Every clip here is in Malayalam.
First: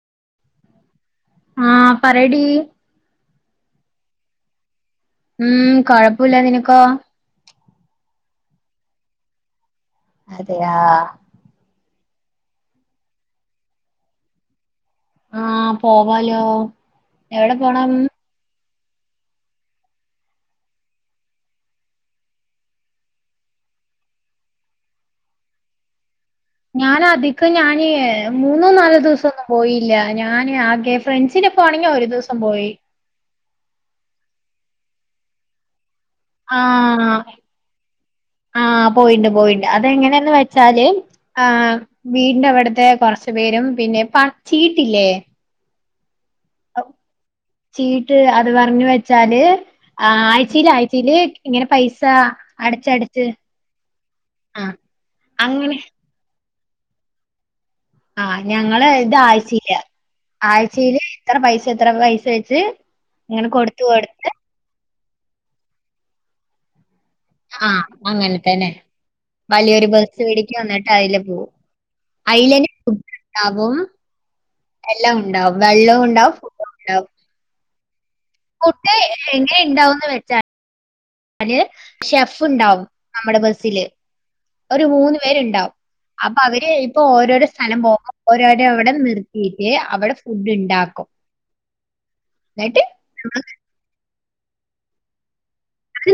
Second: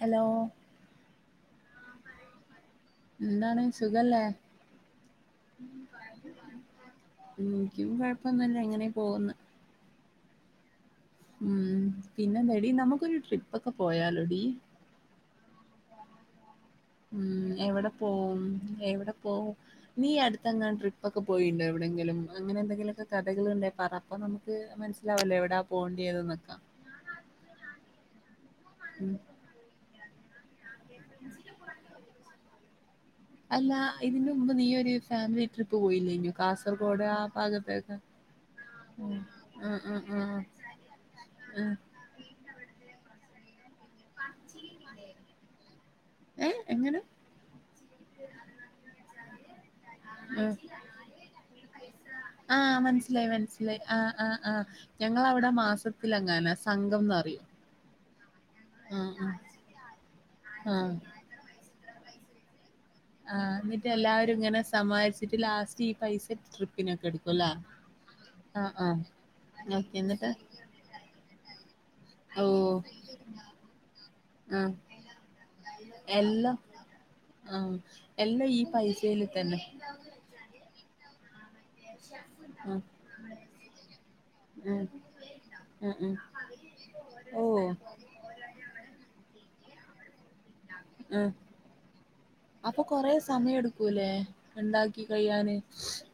ഹലോ. ആ പറെടീ എന്താണ് സുഖല്ലേ? ഉം കൊയപ്പുല്ല നിനക്കോ? ഹ്മ് ഇൻക്ക്യും കൊഴപ്പൊന്നുല്ല ഇങ്ങനെ പോവ്ന്ന്. അതെയാ. ഉം പിന്നെന്താടി നമുക്കൊരു ട്രിപ്പൊക്കെ പോയാലോടി? ആഹ് പോവാലോ എവിടെ പോണം? ഉം എവിടെ പോവും? നീ അടുത്തങ്ങാനും ട്രിപ്പൊക്കെ പോയിണ്ടോ എവിടെങ്കിലും അങ്ങനെ എന്തെങ്കിലൊക്കെ കഥകളുണ്ടെ പറ. അപ്പൊ നമുക്ക് മനസ്സിലാവല്ലോ എവിടാ പോണ്ടിയത് ന്നക്കാ. ഞാനധികം ഞാൻ മൂന്നോ നാലോ ഉം. ദിവസൊന്നും പോയില്ല ഞാന് ആകെ ഫ്രണ്സിനൊപ്പ ആണെങ്കി ഒരു ദിവസം പോയി. അല്ല ഇതിന് മുമ്പ് നീ ഒരു ഫാമിലി ട്രിപ്പ് പോയില്ല്യേന്യോ കാസർഗോഡ് ആഹ് ആ ഭാഗത്തേക്കെ. ആഹ് പോയിണ്ട് പോയിണ്ട് അതെങ്ങനെയെന്ന് വെച്ചാല് ഉം. ആഹ്. വീടിന്റെ അവിട്ത്തെ കൊർച്ച് പേരും പിന്നെ പച്ചീട്ടില്ലേ. ഏ എങ്ങനെ? ചീട്ട് അത് പറഞ്ഞ് വെച്ചാല് ആയ്ച്ചിൽ ആയ്ച്ചില് ഇങ്ങനെ പൈസ. ആഹ് അടച്ചടച്ച് മനസ്സിലായി മനസ്സിലായി ആ ആ ആഹ് ഞങ്ങളവിടെ അങ്ങനെ മാസ ത്തിലെങ്ങാനാ സംഘംന്ന് പറിയും. ആഹ് ഞങ്ങള് ഇത് ആയ്ചയില ആ ആയ്ചയില് ഇത്ര പൈസ ഇത്ര പൈസ വെച്ച് ആഹ ഇങ്ങനെ കൊടുത്ത് ഇന്നിട്ട് കൊടുത്ത് എല്ലാരും ഇങ്ങനെ സമാഹരിച്ചിട്ട് ലാസ്റ്റ് ഈ പൈസ ട്രിപ് പിന്നെക്കെടുക്കുലെ ആഹ് അങ്ങനെ ആ തന്നെ ആ. വലിയൊരു ഓക്കെ ബസ് എന്നിട്ട് പിടിക്കും എന്നിട്ട് അതില് പോവും ഓ അയ്ലന്നെ ഡ്ണ്ടാവും ആ എല്ലം ഉണ്ടാവും വെള്ളുണ്ടാവും. ആഹ് എല്ലാ ഈ ഫുഡ് പൈസയില് തന്നെ. അല് ഷെഫ് ആ ഇണ്ടാവും നമ്മടെ ബസില്. ഉം ഒരു മൂന്ന് പേരുണ്ടാവും ഉം ഉം അപ്പൊ അവര് ഇപ്പോ ഓ ഓരോരോ സ്ഥലം പോകും. ഓരോരവിടെ നിർത്തിയിട്ട് അവിടെ ഫു ഉ അപ്പൊ എന്നിട്ട് കൊറേ നമ്മള് സമയം എടു ക്കൂലെ ഇണ്ടാക്കി കഴിയാന്.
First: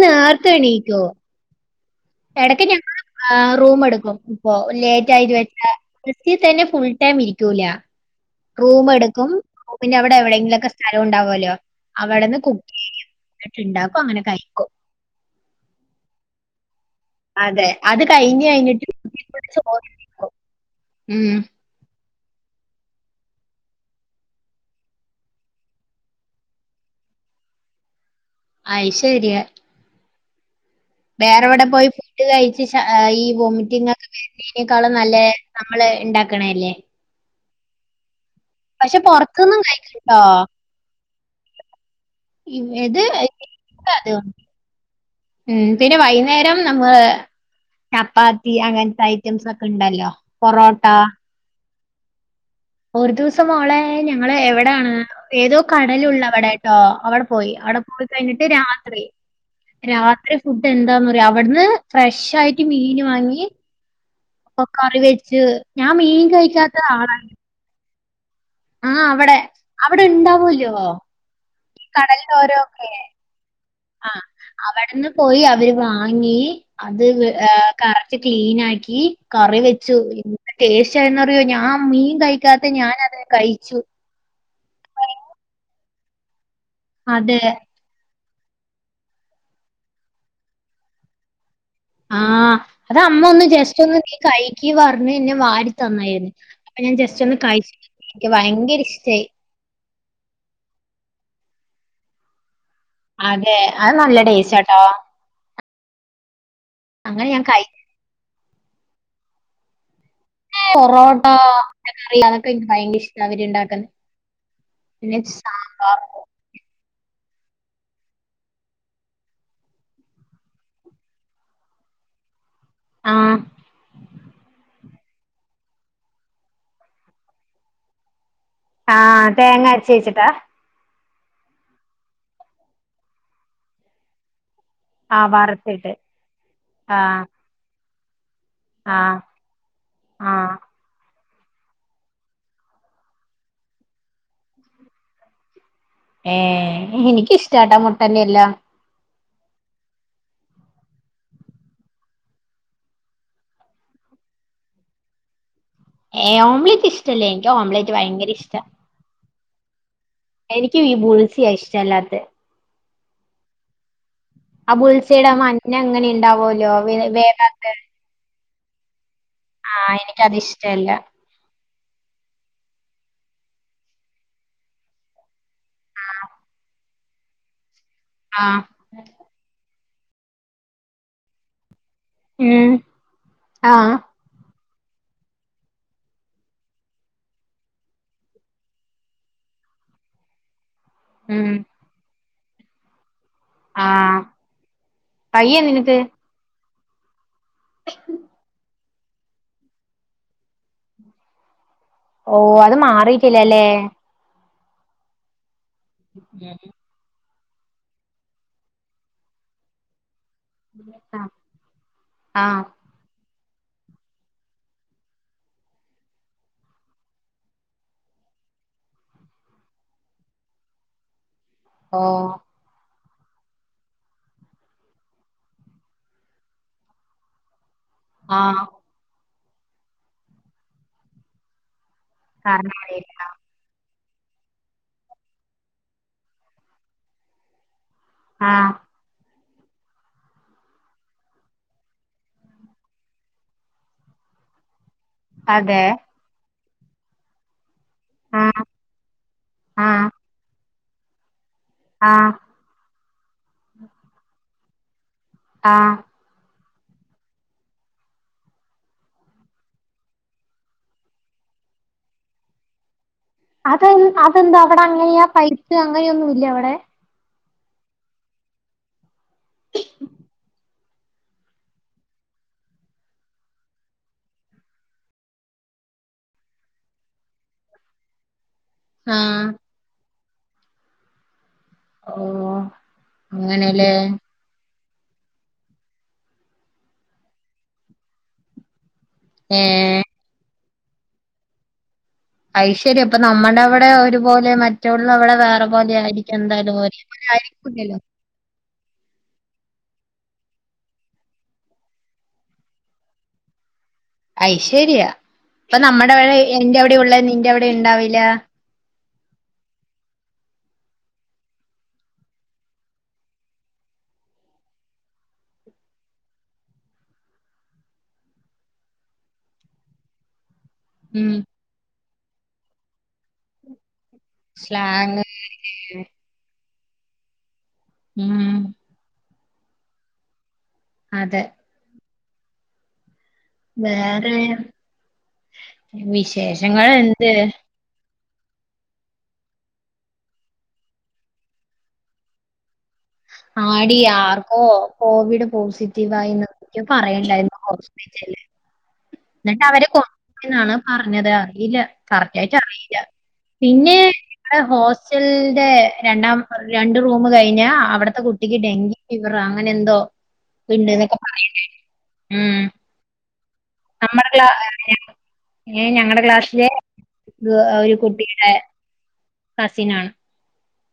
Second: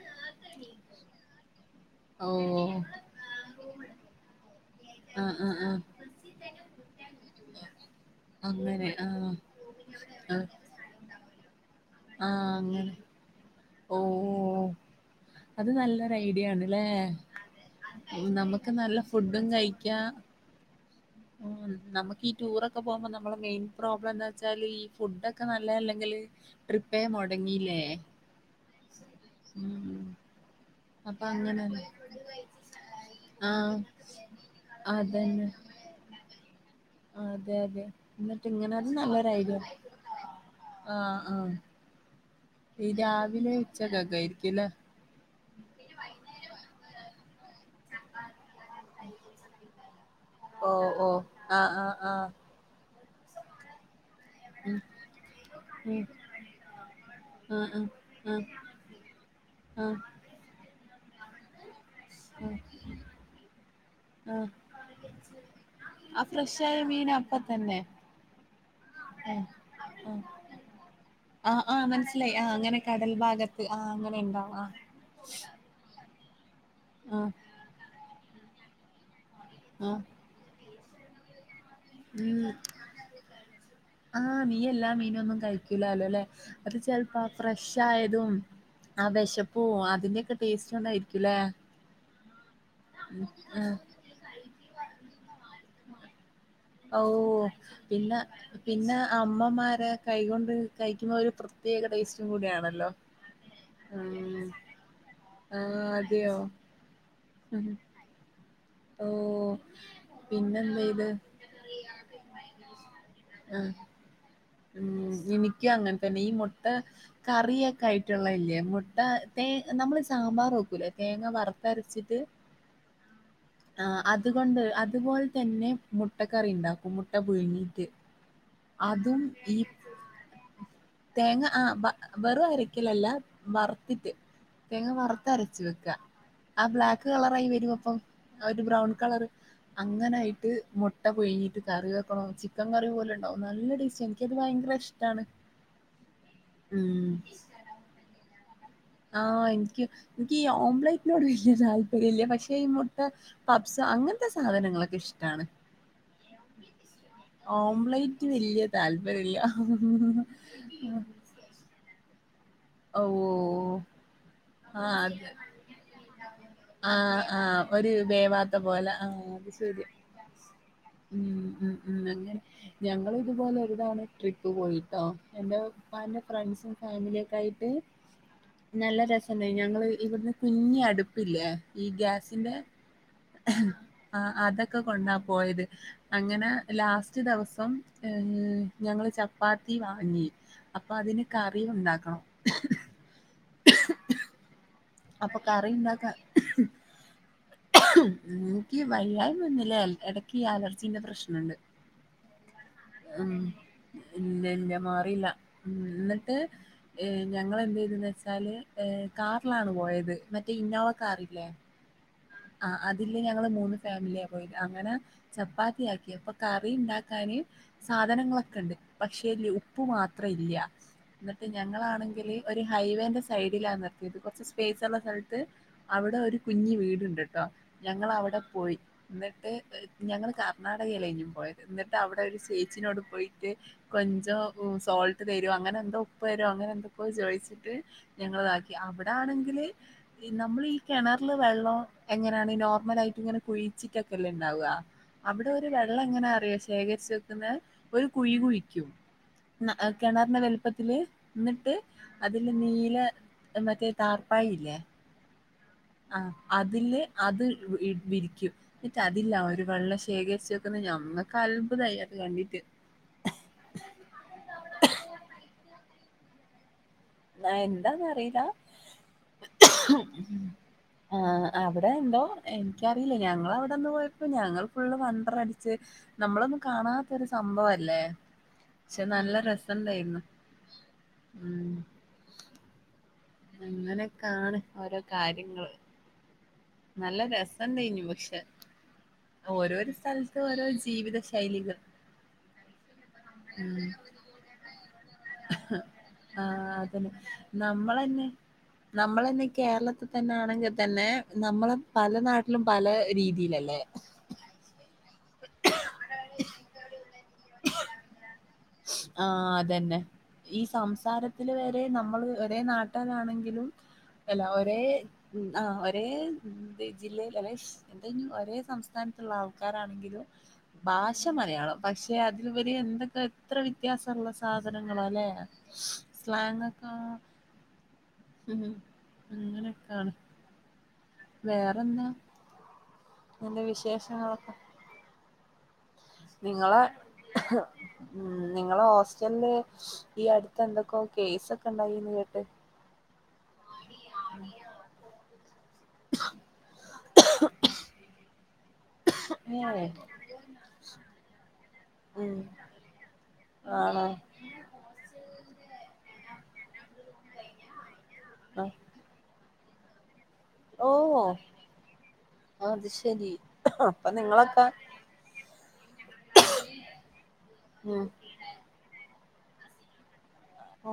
നേർത്തെ എണീക്കു. ഓ എടക്ക് ഞങ്ങൾ ഏ റൂം എടുക്കും ഇപ്പോ ലേ ആ ആ ആ [unintelligible] ബസി തന്നെ ഫുൾ ടൈം ഇരിക്കൂല. റൂം അങ്ങനെ ആഹ് എടുക്കും പിന്നെ അവിടെ ആഹ് എവിടെങ്കിലുംമൊക്കെ സ്ഥല ഉണ്ടാവുഅല്ലോ അവവ്ടെന്ന് ആഹ് അങ്ങനെ കുക്കെയ്യും ന്നിട്ട്ണ്ടാക്കും അങ്ങനെ കൈ ഓഹ് അത് നല്ലൊരു ഐഡിയ ആണ്ല്ലേ. അതെ അത് കഴിഞ്ഞ് നമുക്ക് കൈഞ്ഞ്ട്ട് നല്ല ഫുഡും [inaudible] ചോർ കഴിക്കാ വെക്കും. ഉം നമുക്ക് ഈ ടൂറൊക്കെ പോവുമ്പോ നമ്മളെ മെയിൻ പ്രോബ്ലം എന്താച്ചാല് ഈ ഫുഡ് ഒക്കെ നല്ല അല്ലെങ്കിൽ ട്രിപ്പെ മൊടങ്ങിലേ അഹ് ശെരിയ. അപ്പൊ വേറെ എവിടെ അങ്ങനെല്ലേ പോയി ഫുഡ് കഴിച്ച് ഈ ആഹ് വുമറ്റിംങ് ഒക്കെ വരുന്നതിനേക്കാളും നല്ല അതന്നെ നമ്മള് ഉണ്ടാക്കണല്ലേ? അതെ അതെ എന്നിട്ട് ഇങ്ങനെന്ന പക്ഷെ നല്ലൊര് ഐഡിയ പുറത്തുനിന്നും കഴിക്കും ട്ടോ. ആഹ് ആഹ് ഈ ഇത് രാവിലെ [unintelligible] ഉച്ചക്കൊക്കെ ആയിരിക്കുംല്ലേ ഉം പിന്നെ വൈകുന്നേരം നമ്മള് ചപ്പാത്തി അങ്ങനത്തെ ഐറ്റംസ് ഒക്കെ ഉണ്ടല്ലോ? ഓ പൊറോട്ട ഓ ആഹ് ആഹ് ആഹ് ഒരു ദിവസം മോളെ ഞങ്ങൾ എവിടാണ് ഏതോ ഉം കടലുള്ള അവിടെട്ടോ അവിടെ പോയി. അവിടെ പോയി ഉം ആഹ് കഴിഞ്ഞിട്ട് രാത്രി ആഹ് ആഹ് രാത്രി ഫുഡ് എന്താന്ന് പറയാ അവിടുന്ന് ഫ്രഷ് ആഹ് ആയിട്ട് മീൻ വാങ്ങി. ആഹ് ഇപ്പൊ കറി വെച്ച് ഞാൻ ആ മീൻ ഫ്രഷ് കഴിക്കാത്ത ആയ മീൻ അപ്പതന്നെ ആഹ് അവടെ അവടെ ഇണ്ടാവൂല്ലോ ആഹ് ആഹ് ഈ കടല് മനസ്സിലായി ആഹ് അങ്ങനെ ഓരോക്കെ- കടൽ ഭാഗത്ത് ആഹ്- അങ്ങനെ ആഹ് ഉണ്ടാവും ആഹ് അവടെന്ന് പോയി അവര് വാ വാങ്ങി അത് ആഹ് കറക്റ്റ് ക്ലിനാക്കി കറി ആഹ് വെച്ചു- ടേസ്റ്റ്ന്ന്റിയോ ഞാൻ മീൻ ഉം കഴിക്കാത്ത ഞാനതിനെ കഴിച്ചു- ആഹ് നീ എല്ലാ മീനും ഒന്നും കഴിക്കൂലലല്ലേ അത് ചെലപ്പ ആ അതെ. ഫ്രഷ് ആയതും ആ വെശപ്പും അതിന്റൊക്കെ ടേസ്റ്റ് കൊണ്ടായിരിക്കുല്ലേ- ആഹ് അത് അമ്മ ഒന്ന് ആ ജസ്റ്റ് ഒന്ന് നീ കഴിക്ക് പറഞ്ഞ് ന്നെ വാരി തന്നായിരുന്നു- ഞാൻ ജസ്റ്റ് ഒന്ന് ഓഹ് കഴിച്ചിട്ട് പിന്നെ എനിക്ക് ഭയങ്കര പിന്നെ ഇഷ്ടായി. അമ്മമാര്- കൈകൊണ്ട് കഴിക്കുമ്പോ ഒരു പ്രത്യേക ടേസ്റ്റും കൂടിയാണല്ലോ- അതെ അത് നല്ല ഉം ടെസ്റ്റാട്ടോ - ആഹ് അതെയോ- അങ്ങനെ ഞാൻ കഴി ഓഹ് - പൊറോട്ട കറി അതൊക്കെ എനിക്ക് ഭയങ്കര ഇഷ്ട അവര് ആഹ് ഇണ്ടാക്കുന്ന- ഉം എനിക്കും അങ്ങനെ തന്നെ ഈ മൊട്ട കറിയെക്കെ ആയിട്ടുള്ളല്ലിയൊ മുട്ട തേ നമ്മള് സാമ്പാർ വേക്കൂലേ തേങ്ങ വറ് ത്തരച്ചിട്ട് ആഹ് ആഹ് അതുകൊണ്ട് അതുപോല- തന്നെ മുട്ടക്കറി ഉണ്ടാക്കും മുട്ട പുഴുങ്ങിട്ട് അതും- ഈ തേങ്ങാ അരച്ച് വെച്ചിട്ടാ- തേങ്ങ ആഹ് വ വെറും അരക്കലല്ല വറുത്തിട്ട്- തേങ്ങ ആഹ് വറുത്ത് അരച്ച് വറുത്തിട്ട്. വെക്കാ ആഹ് ബ്ലാക്ക് കളറായി വെരുവപ്പം- ഒരു ബ്രൗൺ ആഹ് കളർ അങ്ങനെ ഇത് ആഹ് മൊ മുട്ട പുഴുങ്ങിട്ട് കറി വെക്കണം ചിക്കൻ കറി പോലെ ഉണ്ടാവും നല്ല ഡിഷാ എനിക്കത് ഭയങ്കര ഇഷ്ടാണ്- ഏഹ് ഉം എനിക്കിഷ്ടാട്ടാ മുട്ടന്റെ എല്ലാം- ആഹ് എനിക്ക് എനിക്ക് ഈ ഓംലൈറ്റിനോട് വല്യ താല്പര്യംല്ല പക്ഷേ ഈ മൊട്ട പപ്സ് അങ്ങനത്തെ സാധനങ്ങളൊക്കെയിഷ്ടാണ്- ഏഹ് ഓംലെറ്റ് ഇഷ്ടല്ല. എനിക്ക് ഓംലെറ്റ് ഓംപലേറ്റ് ഭയങ്കര വല്യ താല്പര്യല്ല- എനിക്ക്‌ ഈ ബുളിസിയ ഇഷ്ടല്ലാത്തെ- ഓഹ് ഓഹ് - ആ ആഹ് അത് ബുൾസൈഡ് ആ മഞ്ഞ അങ്ങനെ ഉണ്ടാവുമല്ലോ വേ- ആഹ് ആഹ് വേവാത്ത ഒരു വേവാത്ത പോലെ ആഹ്- ആഹ് എനക്ക്ത് ഇഷ്ടല്ല ഉം ഉം ഉം അങ്ങനെ- ഞങ്ങൾ ഇതുപോലെ ഒരുതവണ ട്രിപ്പ് പോയിട്ടോ എന്റെ ഉപ്പാന്റെ ഫ്രണ്ട്സും ഫാമിലിയൊക്കെ ആയിട്ട്- ആഹ്- നല്ല രസണ്ടായി ഞങ്ങള് ഇവിടുന്ന് കുഞ്ഞി അടുപ്പില്ലേ ഈ ഗ്യാ ആഹ്- ആഹ് അതൊക്കെ കൊണ്ടാ പോയത്- അങ്ങനെ ലാസ്റ്റ് ദെവസം ഞങ്ങള് ചപ്പാത്തി വാങ്ങി- അപ്പ അതിന് ഉം കറിയുണ്ടാക്കണം- ആഹ് - അപ്പക്കറി ഉണ്ടാക്കാൻ - എനിക്ക് വയ്യായ്മ ഒന്നില്ലേ ഇടയ്ക്ക് ഈ അലർജിന്റെ പ്രശ്നം ഉണ്ട്- ഓഹ് അത് മാറിട്ടില്ലല്ലേ- ഇല്ല ഇല്ല മാറിയില്ല എന്നിട്ട്- ഉം. ഏഹ് ഞങ്ങള് എന്ത് ചെയ്തെന്ന് വെച്ചാല് ഏഹ് കാറിലാണ് പോയത് മറ്റേ ഇന്നോവ കാറില്ലേ- ആഹ് - ആഹ് അതില് ഞങ്ങള് മൂന്ന് ഫാമിലിയാ പോയത് അങ്ങനെ ചപ്പാത്തിയാക്കി അപ്പൊ കറി ഉണ്ടാക്കാന്- സാധനങ്ങളൊക്കെ ഉണ്ട് പക്ഷേ ഉപ്പ് മാത്രം ഇല്ല എന്നിട്ട് ഓ ഞങ്ങളാണെങ്കില്- ഒരു ഹൈവേന്റെ സൈഡിലാണ് നിർത്തിയത് കുറച്ച് സ്പേസ് ഉള്ള സ്ഥലത്ത് അവിടെ ഒരു കുഞ്ഞ് വീട് രസണ്ട്ട്ടോ ഞങ്ങള് അവിടെ ആ പോയി എന്നിട്ട് ഞങ്ങള് കർണാടകയിലഞ്ഞും പോയ എന്നിട്ട് അവിടെ ഒരു കാരണം ചേച്ചിനോട് അറിയില്ല പോയിട്ട് കൊഞ്ചം സോൾട്ട് തരോ അങ്ങനെ എന്തോ ഉപ്പ് തരോ അങ്ങനെ എന്തൊക്കെയോ ചോയിച്ചിട്ട് ആ ഞങ്ങളിതാക്കി അവിടെ ആണെങ്കില് നമ്മൾ ഈ കെണറില് വെള്ളം എങ്ങനെയാണ് ഈ നോർമൽ ആയിട്ട് ഇങ്ങനെ കുഴിച്ചിട്ടൊക്കെ അല്ലെ ഉണ്ടാവുക അവിടെ ഒരു അതെ വെള്ളം എങ്ങനാ അറിയ ശേഖരിച്ച് വെക്കുന്ന ഒരു കുഴി ആ കുഴിക്കും ആ കെണറിന്റെ വലി പ്പത്തില് എന്നിട്ട് ആ അതില് നീല മറ്റേ താർപ്പായ ഇല്ലേ ആഹ് ആഹ് അതില് അത് വിരിക്കും ഇത് അതില്ല ഒരു വെള്ളം ശേഖരിച്ച് വെക്കുന്ന ഞമ്മക്ക് അത്ഭുതമായി അത് കണ്ടിട്ട് അതെ അതെന്താ അവിടെ അങ്ങനെയാ പൈപ്പ് അങ്ങനെയൊന്നും ഇല്ല അവിടെ ആഹ് എന്താന്ന് അറിയില്ല ആഹ് അവിടെ എന്തോ എനിക്കറിയില്ല ഞങ്ങള് അവിടുന്ന് പോയപ്പോ ഞങ്ങൾ ഫുള്ള് വണ്ടർ അടിച്ച് നമ്മളൊന്നും കാണാത്തൊരു സംഭവല്ലേ പക്ഷെ ആ നല്ല രസണ്ടായിരുന്നു ഉം ഓഹ് അങ്ങനെയൊക്കാണ് ഓരോ കാര്യങ്ങള് നല്ല രസം ഉണ്ടായിനി പക്ഷെ ഏ ഓരോരു സ്ഥല ത്ത് ഓരോ ജീവിത ശൈലികൾ അയ്ശെരിയാ അപ്പം നമ്മടെ ഉം അവിടെ ഒരുപോലെ മറ്റുള്ള അവിടെ വേറെ പോലെ ആയിരിക്കും ആ എന്തായാലും ആയിരിക്കൂല്ലല്ലോ നമ്മളിന്ന് കേരളത്തിൽ തന്നൊണെങ്കിൽ തന്നെ നമ്മള് പല നാട്ടിലും പല രീതിയിലല്ലേ അയ്ശെരിയ ഇപ്പൊ നമ്മടെ ഇവിടെ എൻ്റെ അവിടെ ഉള്ളത് നിന്റെ അവിടെ ഉണ്ടാവില്ല ആഹ് അതന്നെ ഈ സംസാരത്തില് വരെ നമ്മള് ഒരേ നാട്ടാരാണെങ്കിലും എല്ല ഒരേ ഉം ആഹ് ഒരേ ജില്ലയിൽ അല്ലെ എന്ത ഒരേ സംസ്ഥാനത്തിലുള്ള ആൾക്കാരാണെങ്കിലും ഭാഷ ഉം മലയാളം പക്ഷെ അതിലുപരി എന്തൊക്കെ എത്ര വ്യത്യാസമുള്ള സാധനങ്ങള സ്ലാങ് അല്ലെ സ്ലാങ്ങൊക്കെ ഉം ഉം അങ്ങനെയൊക്കാണ് അതെ വേറെന്ന എന്ത് വേറെ വിശേഷങ്ങളൊക്കെ നിങ്ങള് വിശേഷങ്ങൾ എന്ത് ഉം നിങ്ങളെ ഹോസ്റ്റലില് ഈ അടുത്ത് എന്തൊക്കോ കേസൊക്കെ ഉണ്ടായിന്ന് കേട്ട് ആടി ആർക്കോ കോവിട് പോസി റ്റീവായീന്ന് പറയണ്ടായിരുന്ന് ഹോസ്പിറ്റലിൽ എന്നിട്ട് അവര് ഏഹ്! കൊ എന്നാണ് പറഞ്ഞത് അറിയില്ല ഉം. കറക്റ്റ് ആയിട്ട് അറിയില്ല പിന്നെ ആണോ നമ്മടെ ഹോസ്റ്റലിന്റെ രണ്ടാം രണ്ട് റൂം കഴിഞ്ഞ അവടെ ത്തെ കുട്ടിക്ക് ആ ഡെങ്കി ഫീവറാ അങ്ങനെ എന്തോ ഓ ഇണ്ട് എന്നൊക്കെ പറയണ ഉം അത് ശരി അപ്പൊ നമ്മടെ ക്ലാ നിങ്ങളൊക്കെ ഏഹ് ഞങ്ങടെ ക്ലാസ്സിലെ ഒരു ഉം കുട്ടിയുടെ കസിനാണ് ഓ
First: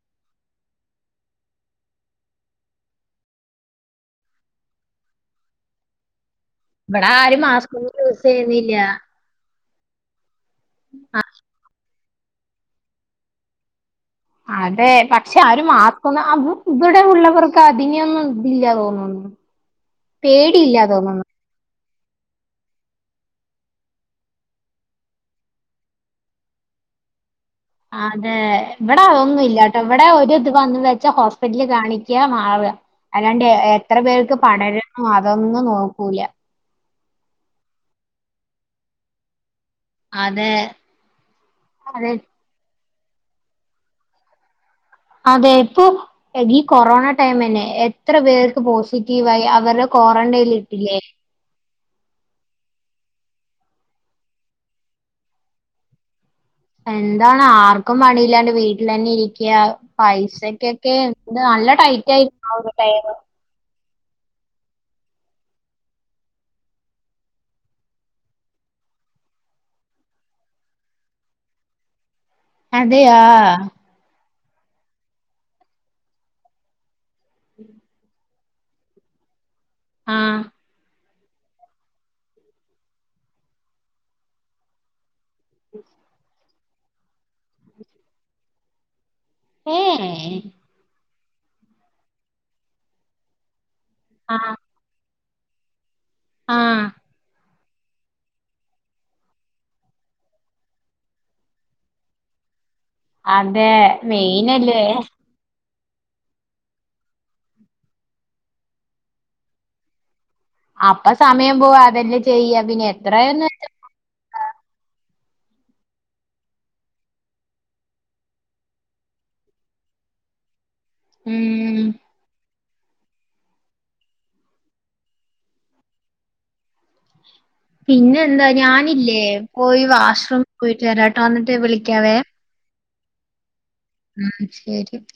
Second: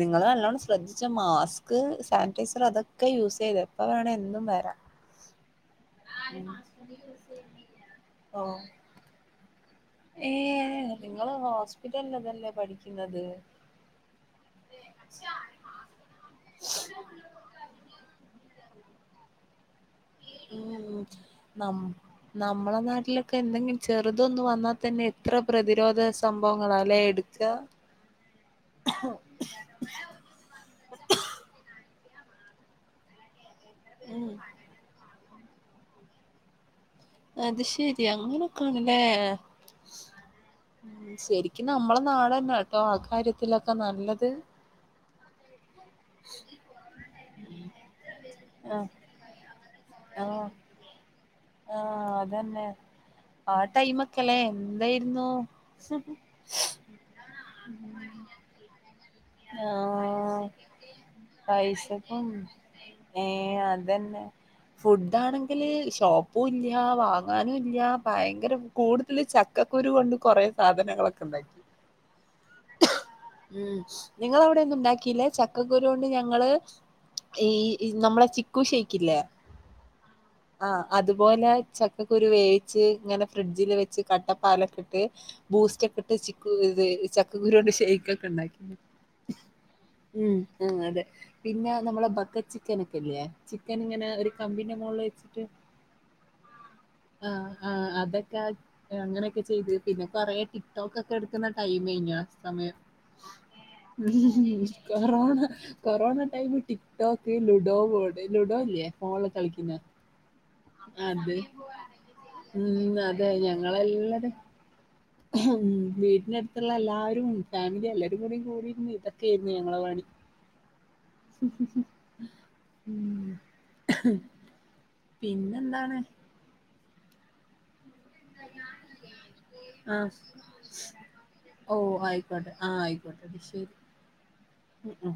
നിങ്ങള് നല്ലോണം ശ്രദ്ധിച്ചൊ മാസ്ക് സാനിറ്റൈസർ അതൊക്കെ യൂസ് ചെയ്തോ എപ്പ വേണെ എന്തും വരാം ഉം ഇവിട ആരും മാസ്ക ഒന്നും യൂസ് ഓ ചെയ്യുന്നില്ല ഏ നിങ്ങള് ഹോസ്പിറ്റലിലതല്ലേ പഠിക്കുന്നത് അതെ പക്ഷെ അവര് മാസ്കൊന്നും ഇവിടെ ഉള്ളവർക്ക് അതിനെയൊന്നും ഇതില്ല തോന്നുന്നു [inaudible] പേടിയില്ല തോന്നുന്നു ഉം [unintelligible] നമ്മളെ നാട്ടിലൊക്കെ എന്തെങ്കിലും ചെറുതൊന്ന് വന്ന തന്നെ എത്ര പ്രതിരോധ സംഭവങ്ങളാലേ എടു ക്ക അതെ ഇവടെ അതൊന്നുല്ലട്ടോ ഇവടെ ഒരു ഇത് വന്ന് വെച്ച ഹോസ് ഹോസ്പിറ്റലിൽ കാണിക്ക മാറുക അല്ലാണ്ട് എത്ര ഉം പേർക്ക് പടരുന്നു അതൊന്നും നോക്കൂല്ല അത് ശെരിയ അങ്ങനൊക്ക ആണല്ലേ അതെ ശരിക്കും നമ്മളെ അതെ നാടന്നെട്ടോ ആ കാര്യത്തിലൊക്കെ നല്ലത് അതെ ഇപ്പൊ ഈ കൊറോണ ടൈമന്നെ എത്ര പേർക്ക് ആ പോസിറ്റീവായി അവരെ ക്വാറന്റൈനിൽ ഇ ഇല്ലേ ആ അതന്നെ ആ ടൈമൊക്കെല്ലേ എന്തായിരുന്നു എന്താണ് ആർക്കും പണിയില്ലാണ്ട് വീട്ടിൽ തന്നെ ഇരിക്ക ക്യാ ആഹ് പൈസക്കൊക്കെ എ നല്ല ടൈറ്റ് ആയിരുന്നു ആ ഒരു ടൈം ഏ അതന്നെ ഫുഡാണെങ്കില് ഷോപ്പുല്ല വാങ്ങാനുല്ല ഭയങ്കര കൂടുതല് ചക്കക്കുരു കൊണ്ട് കൊറെ സാധനങ്ങളൊക്കെ ഇണ്ടാക്കി അതെയാ ഉം നിങ്ങളവിടെ ഒന്നും ഉണ്ടാക്കീലാ ചക്കക്കുരു കൊണ്ട് ഞങ്ങള് ഈ നമ്മളെ ചിക്കു ഷെയിക്കില്ലേ ആ ആ അതുപോലെ ചക്കക്കുരു വേവിച്ച് ഇങ്ങനെ ഫ്രിഡ്ജിൽ വെച്ച് കട്ടപ്പാലൊക്കെ ഇട്ട് ബൂസ്റ്റ് ഒക്കെ ഇട്ട് ക്കു ചക്കക്കുരു കൊണ്ട് ഷെയ്ക്ക് ഒക്കെ ഉണ്ടാക്കി ഏ ഉം ആ അതെ പിന്നെ നമ്മളെ ബക്കറ്റ് ചിക്കൻ ഒക്കെല്ലേ ചിക്കൻ ഇങ്ങനെ ഒര് ആ കമ്പീന്റെ മോള് വെച്ചിട്ട് ആ ആ ആ അതൊക്കെ അങ്ങനെയൊക്കെ ചെയ്ത് പിന്നെ കൊറെേ ടിക് ടോക്ക് ഒക്കെ എടുക്കുന്ന ടൈമേനു ആ സമയം അതെ ഉം ഉം മെയിനല്ലേ corona corona time TikTok ludo board ludo ഇല്ലേ ഫോണില് കളിക്കുന്നേ അപ്പ സമയം പോവാ അതല്ലേ ചെയ്യാ പിന്നെ എത്രയാന്ന് വെച്ച എല്ലരും ഉം വീട്ടിനടുത്തുള്ള എല്ലാവാരും ഫാമിലി എല്ലാരും കൂടെ കൂടിയിരുന്നു ഇതൊക്കെയായിയിരുന്നു ഞങ്ങളെ പണി ഉം ഉം [unintelligible] പിന്നെന്താണ് പിന്നെ എന്താ ഞാനില്ലേ പോയി ആഹ് വാഷ്റൂം പോയിട്ട് വരാട്ടോ വന്നിട്ട് ഓ വിളിക്കാവേ ആ ആയി ക്കോട്ടേ ശരി ഉം ഉം ശരി. ഉം